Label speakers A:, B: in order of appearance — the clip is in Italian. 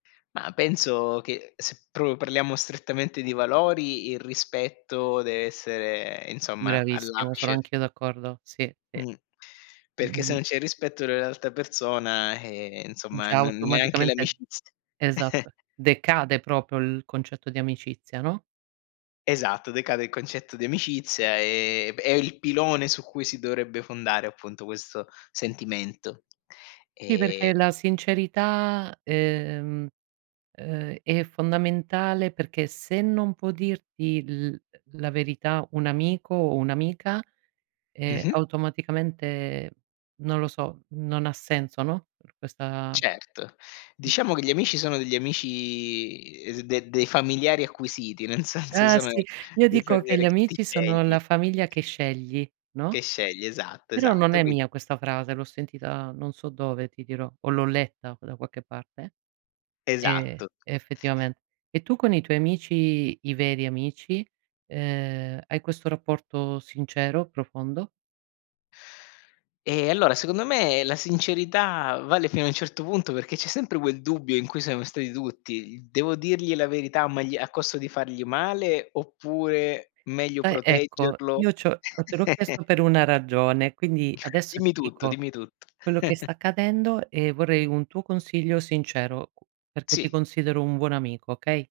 A: Ma penso che se proprio parliamo strettamente di valori, il rispetto deve essere, insomma,
B: Bravissimo, sono
A: all'apice.
B: anch'io d'accordo. Sì, sì.
A: Mh, perché se
B: Mh-mh.
A: non c'è rispetto dell'altra persona, eh, insomma,
B: Già
A: non neanche
B: automaticamente
A: l'amicizia
B: esatto, decade proprio il concetto di amicizia, no?
A: Esatto, decade il concetto di amicizia e b è il pilone su cui si dovrebbe fondare appunto questo sentimento.
B: Sì,
A: Ehm
B: perché la sincerità, ehm, uhm è fondamentale perché se non può dirti l la verità un amico o un'amica, ehm,
A: Mh-mh.
B: automaticamente non lo so, non ha senso, no, per questa
A: Certo,
B: mh
A: diciamo che gli amici sono degli amici de de dei familiari acquisiti, nel senso
B: Eh,
A: sono
B: sì. Io
A: dei
B: dico che gli
A: familiari che ti
B: amici sono
A: scegli.
B: la famiglia che scegli, no?
A: Che scegli, esatto,
B: Però non
A: esatto,
B: è
A: quin
B: mia questa frase, l'ho sentita non so dove, ti dirò, o l'ho letta da qualche parte, ehm,
A: Esatto.
B: effettivamente. E tu con i tuoi amici, i veri amici, uhm, hai questo rapporto sincero, profondo?
A: Ehm, allora secondo me la sincerità vale fino a un certo punto perché c'è sempre quel dubbio in cui siamo stati tutti. "Devo dirgli la verità o magli a costo di fargli male oppure meglio
B: Eh, ecco,
A: proteggerlo?"
B: io c'ho te l'ho chiesto per una ragione, quindi adesso
A: Dimmi
B: ti
A: tutto,
B: dico
A: dimmi tutto.
B: quello che sta accadendo e vorrei un tuo consiglio sincero, u perché ti
A: Sì.
B: considero un buon amico, okay?